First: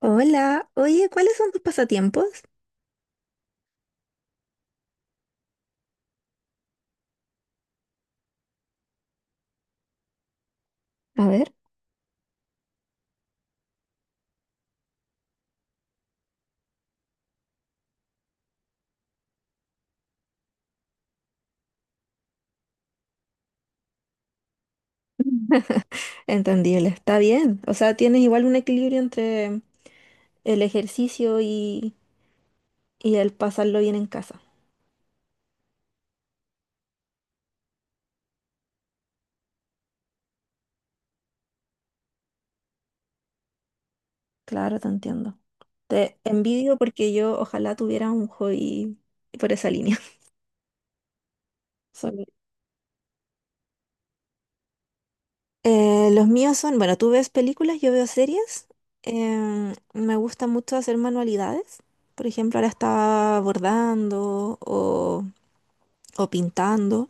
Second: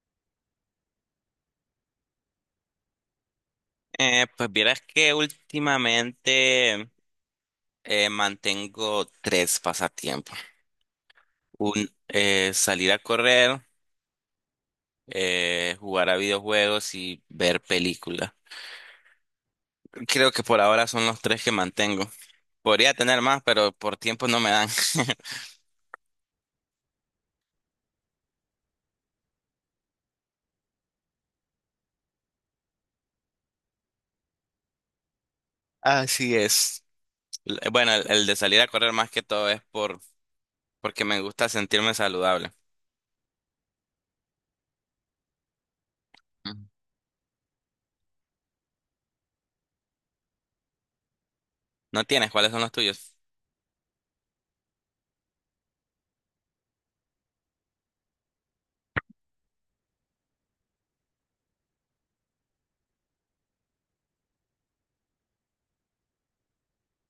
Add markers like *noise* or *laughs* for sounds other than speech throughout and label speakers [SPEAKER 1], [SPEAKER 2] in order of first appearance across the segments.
[SPEAKER 1] Hola, oye, ¿cuáles son tus pasatiempos?
[SPEAKER 2] Pues vieras que últimamente mantengo tres pasatiempos.
[SPEAKER 1] A ver.
[SPEAKER 2] Salir a correr, jugar a videojuegos y ver películas. Creo que por ahora son los tres que mantengo. Podría tener más, pero por tiempo no me dan. *laughs*
[SPEAKER 1] *laughs* Entendible, está bien. O sea, tienes igual un equilibrio entre el ejercicio y el pasarlo bien en casa.
[SPEAKER 2] Así es. Bueno, el de salir a correr más que todo es porque me gusta sentirme saludable.
[SPEAKER 1] Claro, te entiendo. Te
[SPEAKER 2] Ujú.
[SPEAKER 1] envidio porque yo ojalá tuviera un hobby por esa línea. *laughs*
[SPEAKER 2] ¿No
[SPEAKER 1] Soy-
[SPEAKER 2] tienes? ¿Cuáles son los tuyos?
[SPEAKER 1] Los míos son, bueno, tú ves películas, yo veo series. Me gusta mucho hacer manualidades. Por ejemplo, ahora estaba o pintando.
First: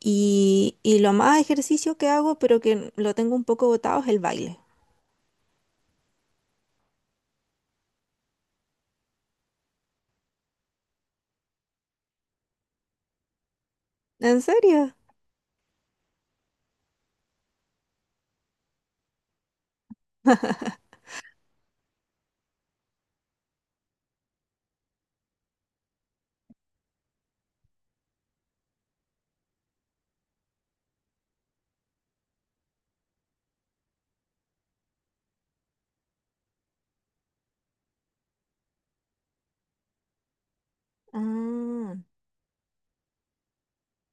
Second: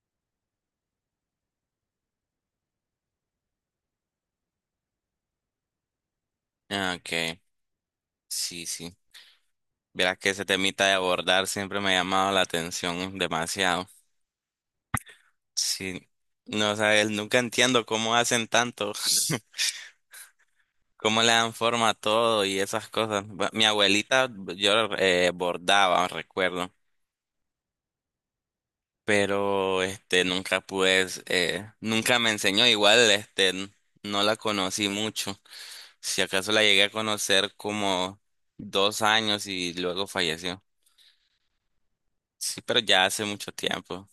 [SPEAKER 1] Y lo más ejercicio que hago, pero que lo tengo un poco botado, es el baile.
[SPEAKER 2] Ah, ok, sí, sí. Verás que ese temita de abordar siempre me ha llamado la atención demasiado.
[SPEAKER 1] ¿En serio?
[SPEAKER 2] Sí, no, o sea, él nunca entiendo cómo hacen tanto, *laughs* cómo le dan forma a todo y esas cosas. Mi abuelita, yo bordaba, recuerdo, pero este nunca pude, nunca me enseñó. Igual, este, no la conocí mucho. Si acaso la llegué a conocer como 2 años y luego falleció.
[SPEAKER 1] Ah,
[SPEAKER 2] Sí, pero ya hace mucho tiempo.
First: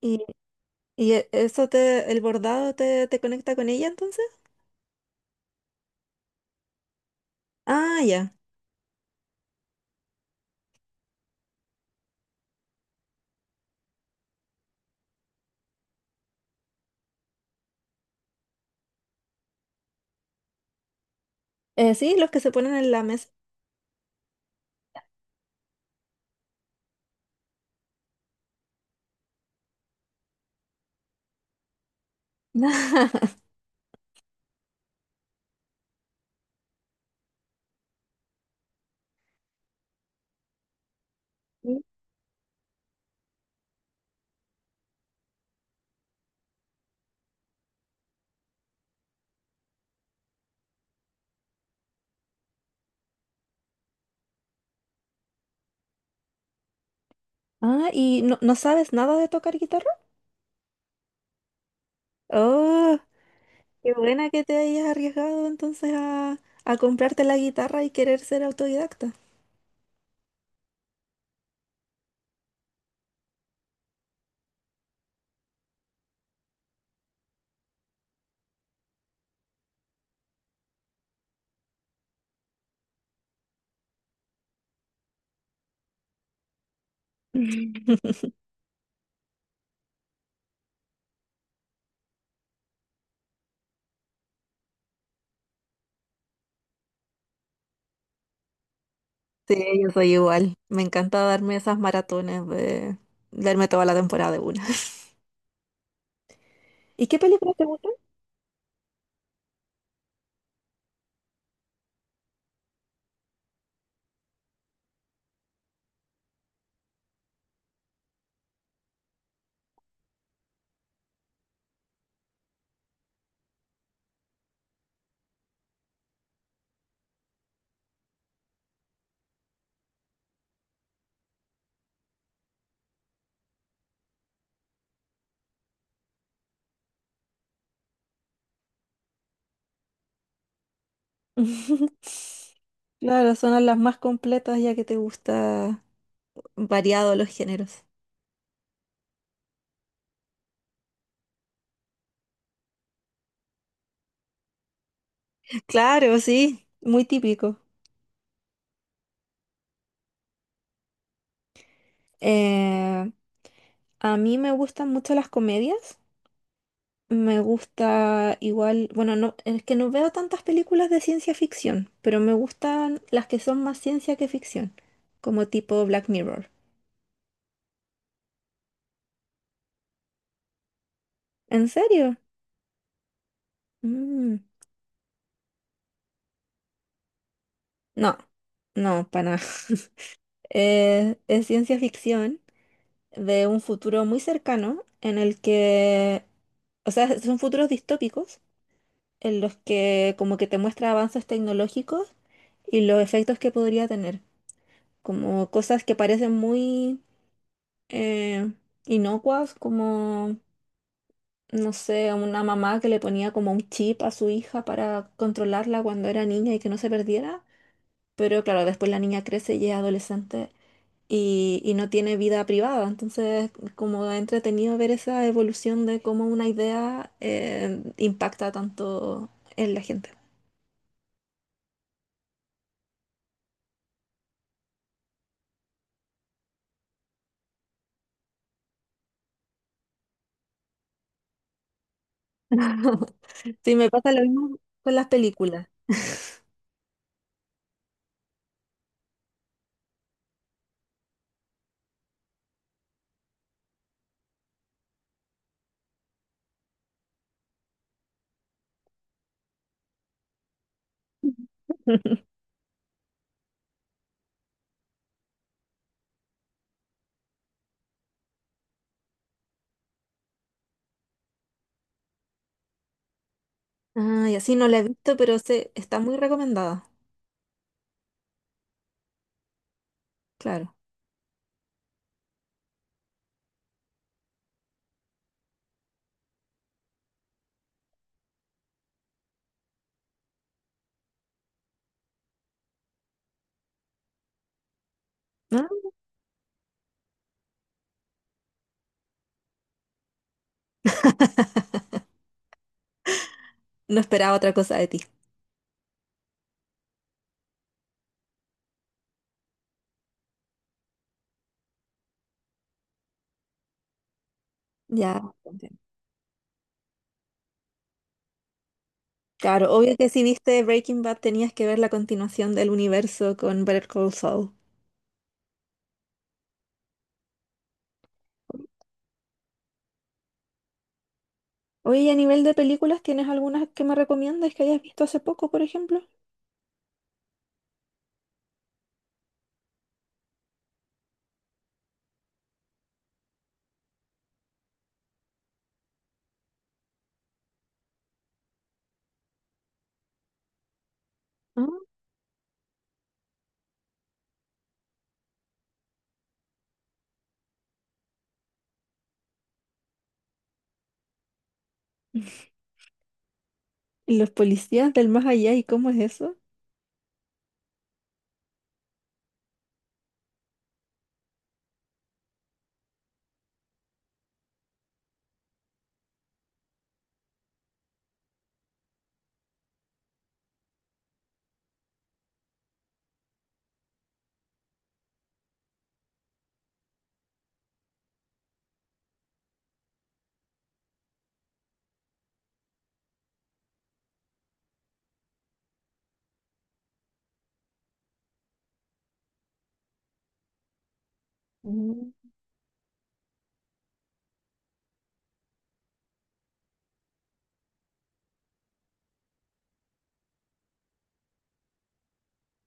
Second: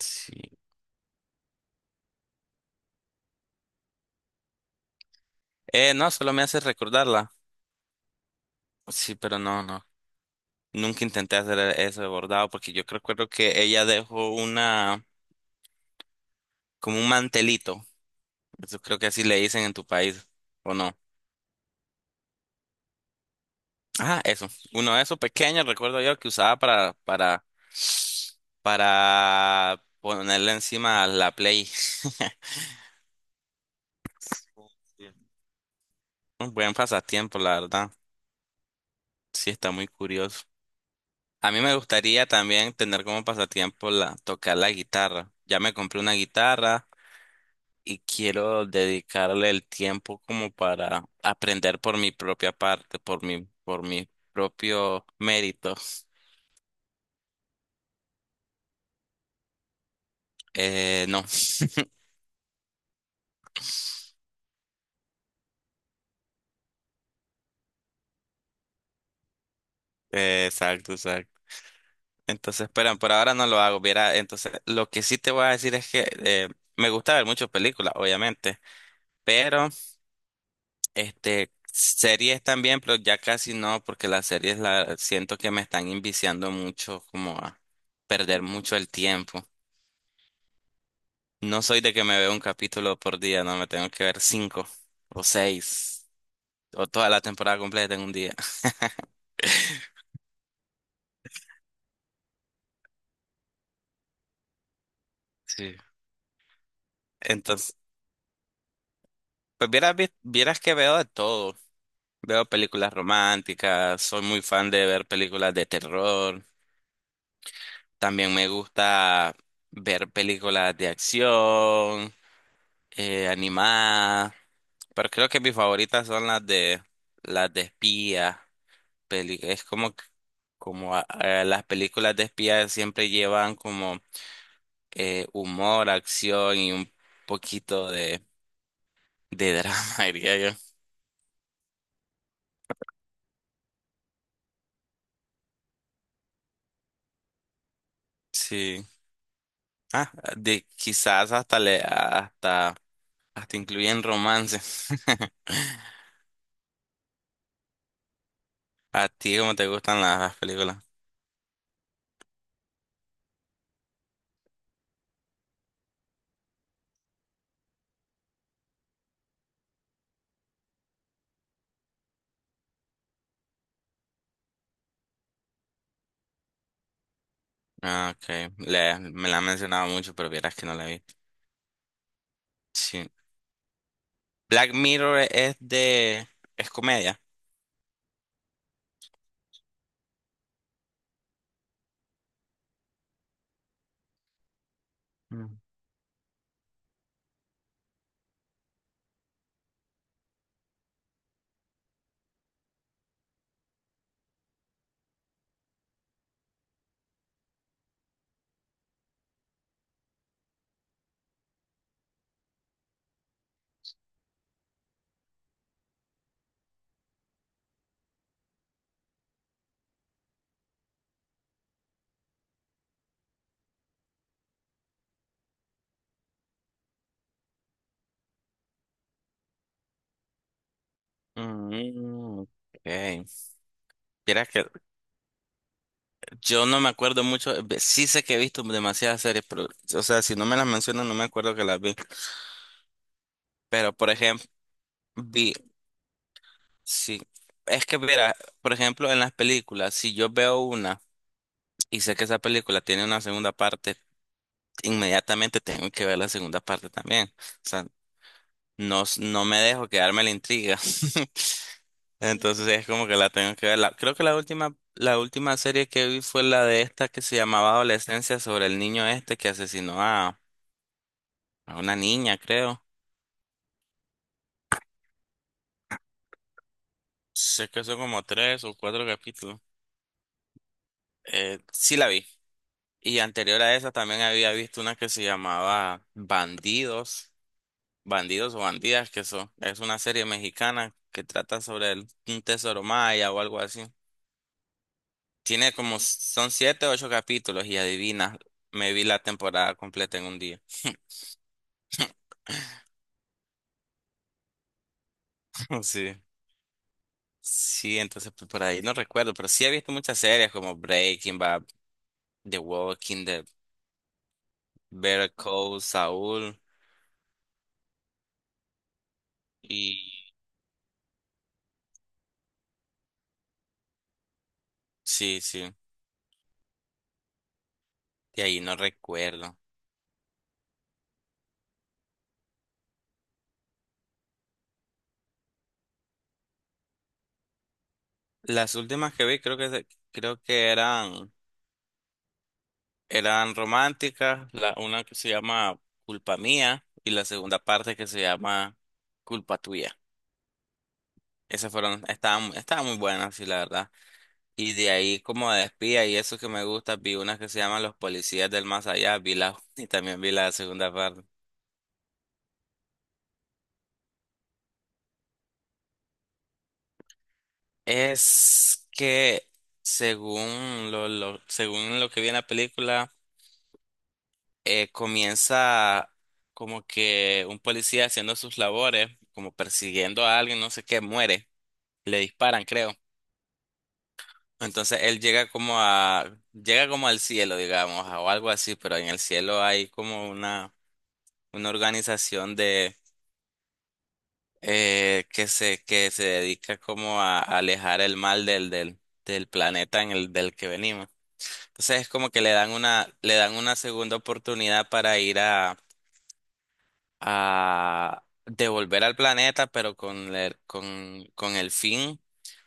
[SPEAKER 1] ¿y, y e- eso te, el bordado te, te conecta con ella entonces?
[SPEAKER 2] No, solo me hace recordarla.
[SPEAKER 1] Ah, ya.
[SPEAKER 2] Sí, pero no, no. Nunca intenté hacer eso de bordado porque yo creo que ella dejó una, como un mantelito. Eso creo que así le dicen en tu país, ¿o no?
[SPEAKER 1] Sí, los que se ponen en la mesa.
[SPEAKER 2] Ah, eso. Uno de esos pequeños, recuerdo yo, que usaba para ponerle encima a la Play. *laughs*
[SPEAKER 1] *laughs*
[SPEAKER 2] Un buen pasatiempo, la verdad. Sí, está muy curioso. A mí me
[SPEAKER 1] Sí.
[SPEAKER 2] gustaría también tener como pasatiempo tocar la guitarra. Ya me compré una guitarra. Y quiero dedicarle el tiempo como para aprender por mi propia parte, por mi propio mérito. *laughs*
[SPEAKER 1] Ah, ¿y no, no sabes nada de tocar guitarra?
[SPEAKER 2] No.
[SPEAKER 1] Oh, qué buena que te hayas arriesgado a comprarte la guitarra y querer ser autodidacta.
[SPEAKER 2] Exacto, exacto. Entonces, pero por ahora no lo hago. Viera, entonces, lo que sí te voy a decir es que me gusta ver muchas películas, obviamente, pero este series también, pero ya casi no, porque las series la siento que me están inviciando mucho, como a
[SPEAKER 1] *laughs*
[SPEAKER 2] perder mucho el tiempo. No soy de que me veo un capítulo por día, no, me tengo que ver cinco o seis o toda la temporada completa en un día. *laughs*
[SPEAKER 1] Sí, yo soy igual. Me encanta darme esas maratones de darme toda la temporada de una.
[SPEAKER 2] Sí.
[SPEAKER 1] *laughs* ¿Y qué películas te
[SPEAKER 2] Entonces,
[SPEAKER 1] gustan?
[SPEAKER 2] pues vieras, vieras que veo de todo. Veo películas románticas, soy muy fan de ver películas de terror. También me gusta ver películas de acción, animadas, pero creo que mis favoritas son las de espías. Es como a las películas de espías siempre llevan como humor, acción y un poquito de drama, *laughs* diría yo.
[SPEAKER 1] *laughs* Claro, son las más completas ya que te gusta variado los géneros.
[SPEAKER 2] Sí. Ah, de quizás hasta le hasta hasta incluyen romance. *laughs*
[SPEAKER 1] Claro, sí, muy típico.
[SPEAKER 2] ¿A ti cómo te gustan las películas?
[SPEAKER 1] Eh, a mí me gustan mucho las comedias. Me gusta igual, bueno, no, es que no veo tantas películas de ciencia ficción, pero me gustan las que son más ciencia que ficción, como tipo Black Mirror.
[SPEAKER 2] Ah, ok. Me la han mencionado mucho, pero vieras que no la vi.
[SPEAKER 1] ¿En serio?
[SPEAKER 2] Sí.
[SPEAKER 1] Mm.
[SPEAKER 2] Black Mirror es comedia.
[SPEAKER 1] No, no, para nada. *laughs* Es ciencia ficción de un futuro muy cercano en el que, o sea, son futuros distópicos en los que como que te muestra avances tecnológicos y los efectos que podría tener, como cosas que parecen muy eh, inocuas, como, no sé, una mamá que le ponía como un chip a su hija para controlarla cuando era niña y que no se perdiera, pero claro, después la niña crece y es adolescente. Y no tiene vida privada. Entonces, como entretenido ver esa evolución de cómo una idea impacta tanto en la gente.
[SPEAKER 2] Mm, ok. Vieras que yo no me acuerdo mucho. Sí sé que he visto demasiadas series, pero. O sea, si no me las mencionan, no me acuerdo que las vi.
[SPEAKER 1] *laughs* Sí, me
[SPEAKER 2] Pero, por
[SPEAKER 1] pasa lo
[SPEAKER 2] ejemplo,
[SPEAKER 1] mismo con las
[SPEAKER 2] vi.
[SPEAKER 1] películas.
[SPEAKER 2] Sí. Es que, mira, por ejemplo, en las películas, si yo veo una y sé que esa película tiene una segunda parte, inmediatamente tengo que ver la segunda parte también. O sea, no, no me dejo quedarme la intriga. *laughs*
[SPEAKER 1] *laughs*
[SPEAKER 2] Entonces es como que la tengo que ver. Creo que la última serie que vi fue la de esta que se llamaba Adolescencia sobre el niño este que asesinó a una niña, creo.
[SPEAKER 1] Ah, y así no la he visto, pero sé, está muy recomendada.
[SPEAKER 2] Sé que son como tres o cuatro capítulos.
[SPEAKER 1] Claro.
[SPEAKER 2] Sí la vi. Y anterior a esa también había visto una que se llamaba Bandidos, Bandidos o Bandidas, es una serie mexicana que trata sobre un tesoro maya o algo así.
[SPEAKER 1] Ah.
[SPEAKER 2] Tiene como, son siete o ocho capítulos y adivina, me vi la temporada completa en un día.
[SPEAKER 1] No esperaba otra cosa de ti.
[SPEAKER 2] *laughs* Sí. Sí, entonces pues, por ahí no recuerdo, pero sí he visto muchas series como Breaking Bad, The Walking Dead,
[SPEAKER 1] Ya.
[SPEAKER 2] Better
[SPEAKER 1] *laughs* Entiendo.
[SPEAKER 2] Call Saul
[SPEAKER 1] Claro, obvio
[SPEAKER 2] y
[SPEAKER 1] que si viste Breaking Bad tenías que ver la continuación del universo con Better Call Saul.
[SPEAKER 2] sí, sí, de ahí no recuerdo.
[SPEAKER 1] Oye, y a nivel de películas, ¿tienes algunas que me recomiendas que hayas visto hace poco, por ejemplo?
[SPEAKER 2] Las últimas que vi creo que creo que eran románticas, la una que se llama Culpa Mía y la segunda parte que se llama Culpa Tuya. Esas
[SPEAKER 1] Ah,
[SPEAKER 2] fueron estaban muy buenas, sí, la verdad. Y de ahí como de espía y eso que me gusta, vi unas que se llaman Los Policías del Más Allá, vi la *laughs* y también vi la segunda parte.
[SPEAKER 1] ¿y los policías del más allá? ¿Y cómo es eso?
[SPEAKER 2] Es que según lo que vi en la película, comienza como que un policía haciendo sus labores, como persiguiendo a alguien, no sé qué, muere, le disparan, creo. Entonces él llega como al cielo, digamos, o algo así, pero en el cielo hay como una organización que se dedica como a alejar el mal del planeta en el del que venimos. Entonces es
[SPEAKER 1] Mm.
[SPEAKER 2] como que le dan una segunda oportunidad para ir a devolver al planeta, pero con el fin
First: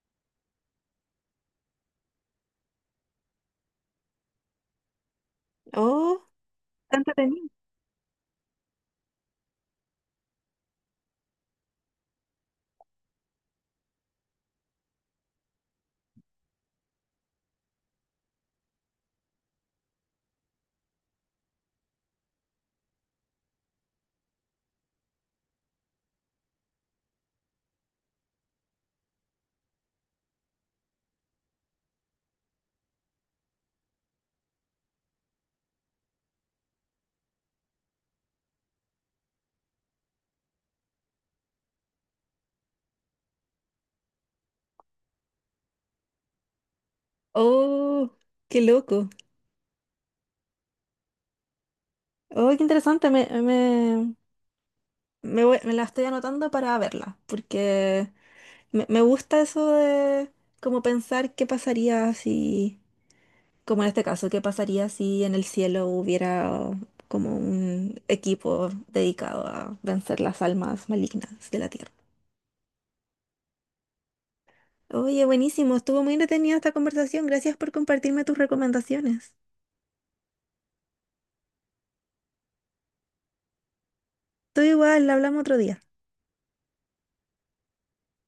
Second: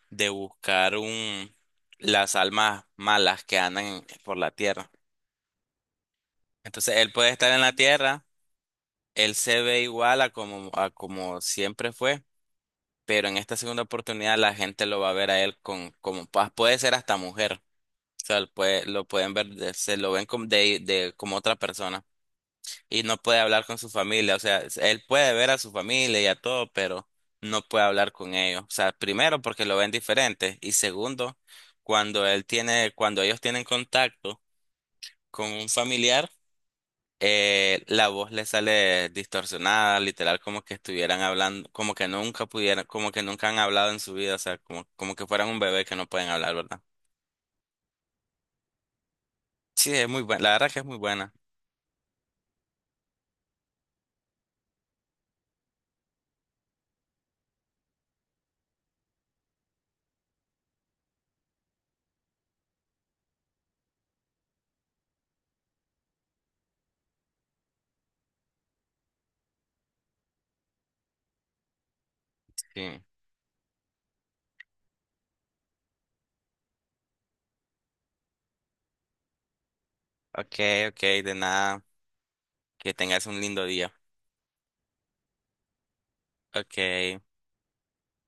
[SPEAKER 2] de buscar las almas malas que andan por la Tierra.
[SPEAKER 1] Oh.
[SPEAKER 2] Entonces
[SPEAKER 1] Tanto
[SPEAKER 2] él puede
[SPEAKER 1] entretenido.
[SPEAKER 2] estar en la Tierra, él se ve igual a como siempre fue, pero en esta segunda oportunidad la gente lo va a ver a él, puede ser hasta mujer. O sea, lo pueden ver, se lo ven como, como otra persona. Y no puede hablar con su familia. O sea, él puede ver a su familia y a todo, pero no puede hablar con ellos. O sea, primero porque lo ven diferente. Y segundo, cuando cuando ellos tienen contacto con un familiar, la voz le sale distorsionada, literal, como que estuvieran hablando, como que nunca pudieran, como que nunca han hablado en su vida, o sea, como que fueran un bebé que no pueden hablar, ¿verdad?
[SPEAKER 1] Oh, qué loco.
[SPEAKER 2] Sí, es muy buena, la verdad que es muy buena.
[SPEAKER 1] Oh, qué interesante. Me voy- me la estoy anotando para verla, porque me gusta eso de como pensar qué pasaría si, como en este caso, qué pasaría si en el cielo hubiera como un equipo dedicado a vencer las almas malignas de la tierra.
[SPEAKER 2] Sí.
[SPEAKER 1] Oye, buenísimo, estuvo muy entretenida esta conversación. Gracias por compartirme tus recomendaciones.
[SPEAKER 2] Ok, ok, de nada, que tengas un lindo día.
[SPEAKER 1] Tú igual, la hablamos otro día.
[SPEAKER 2] Ok.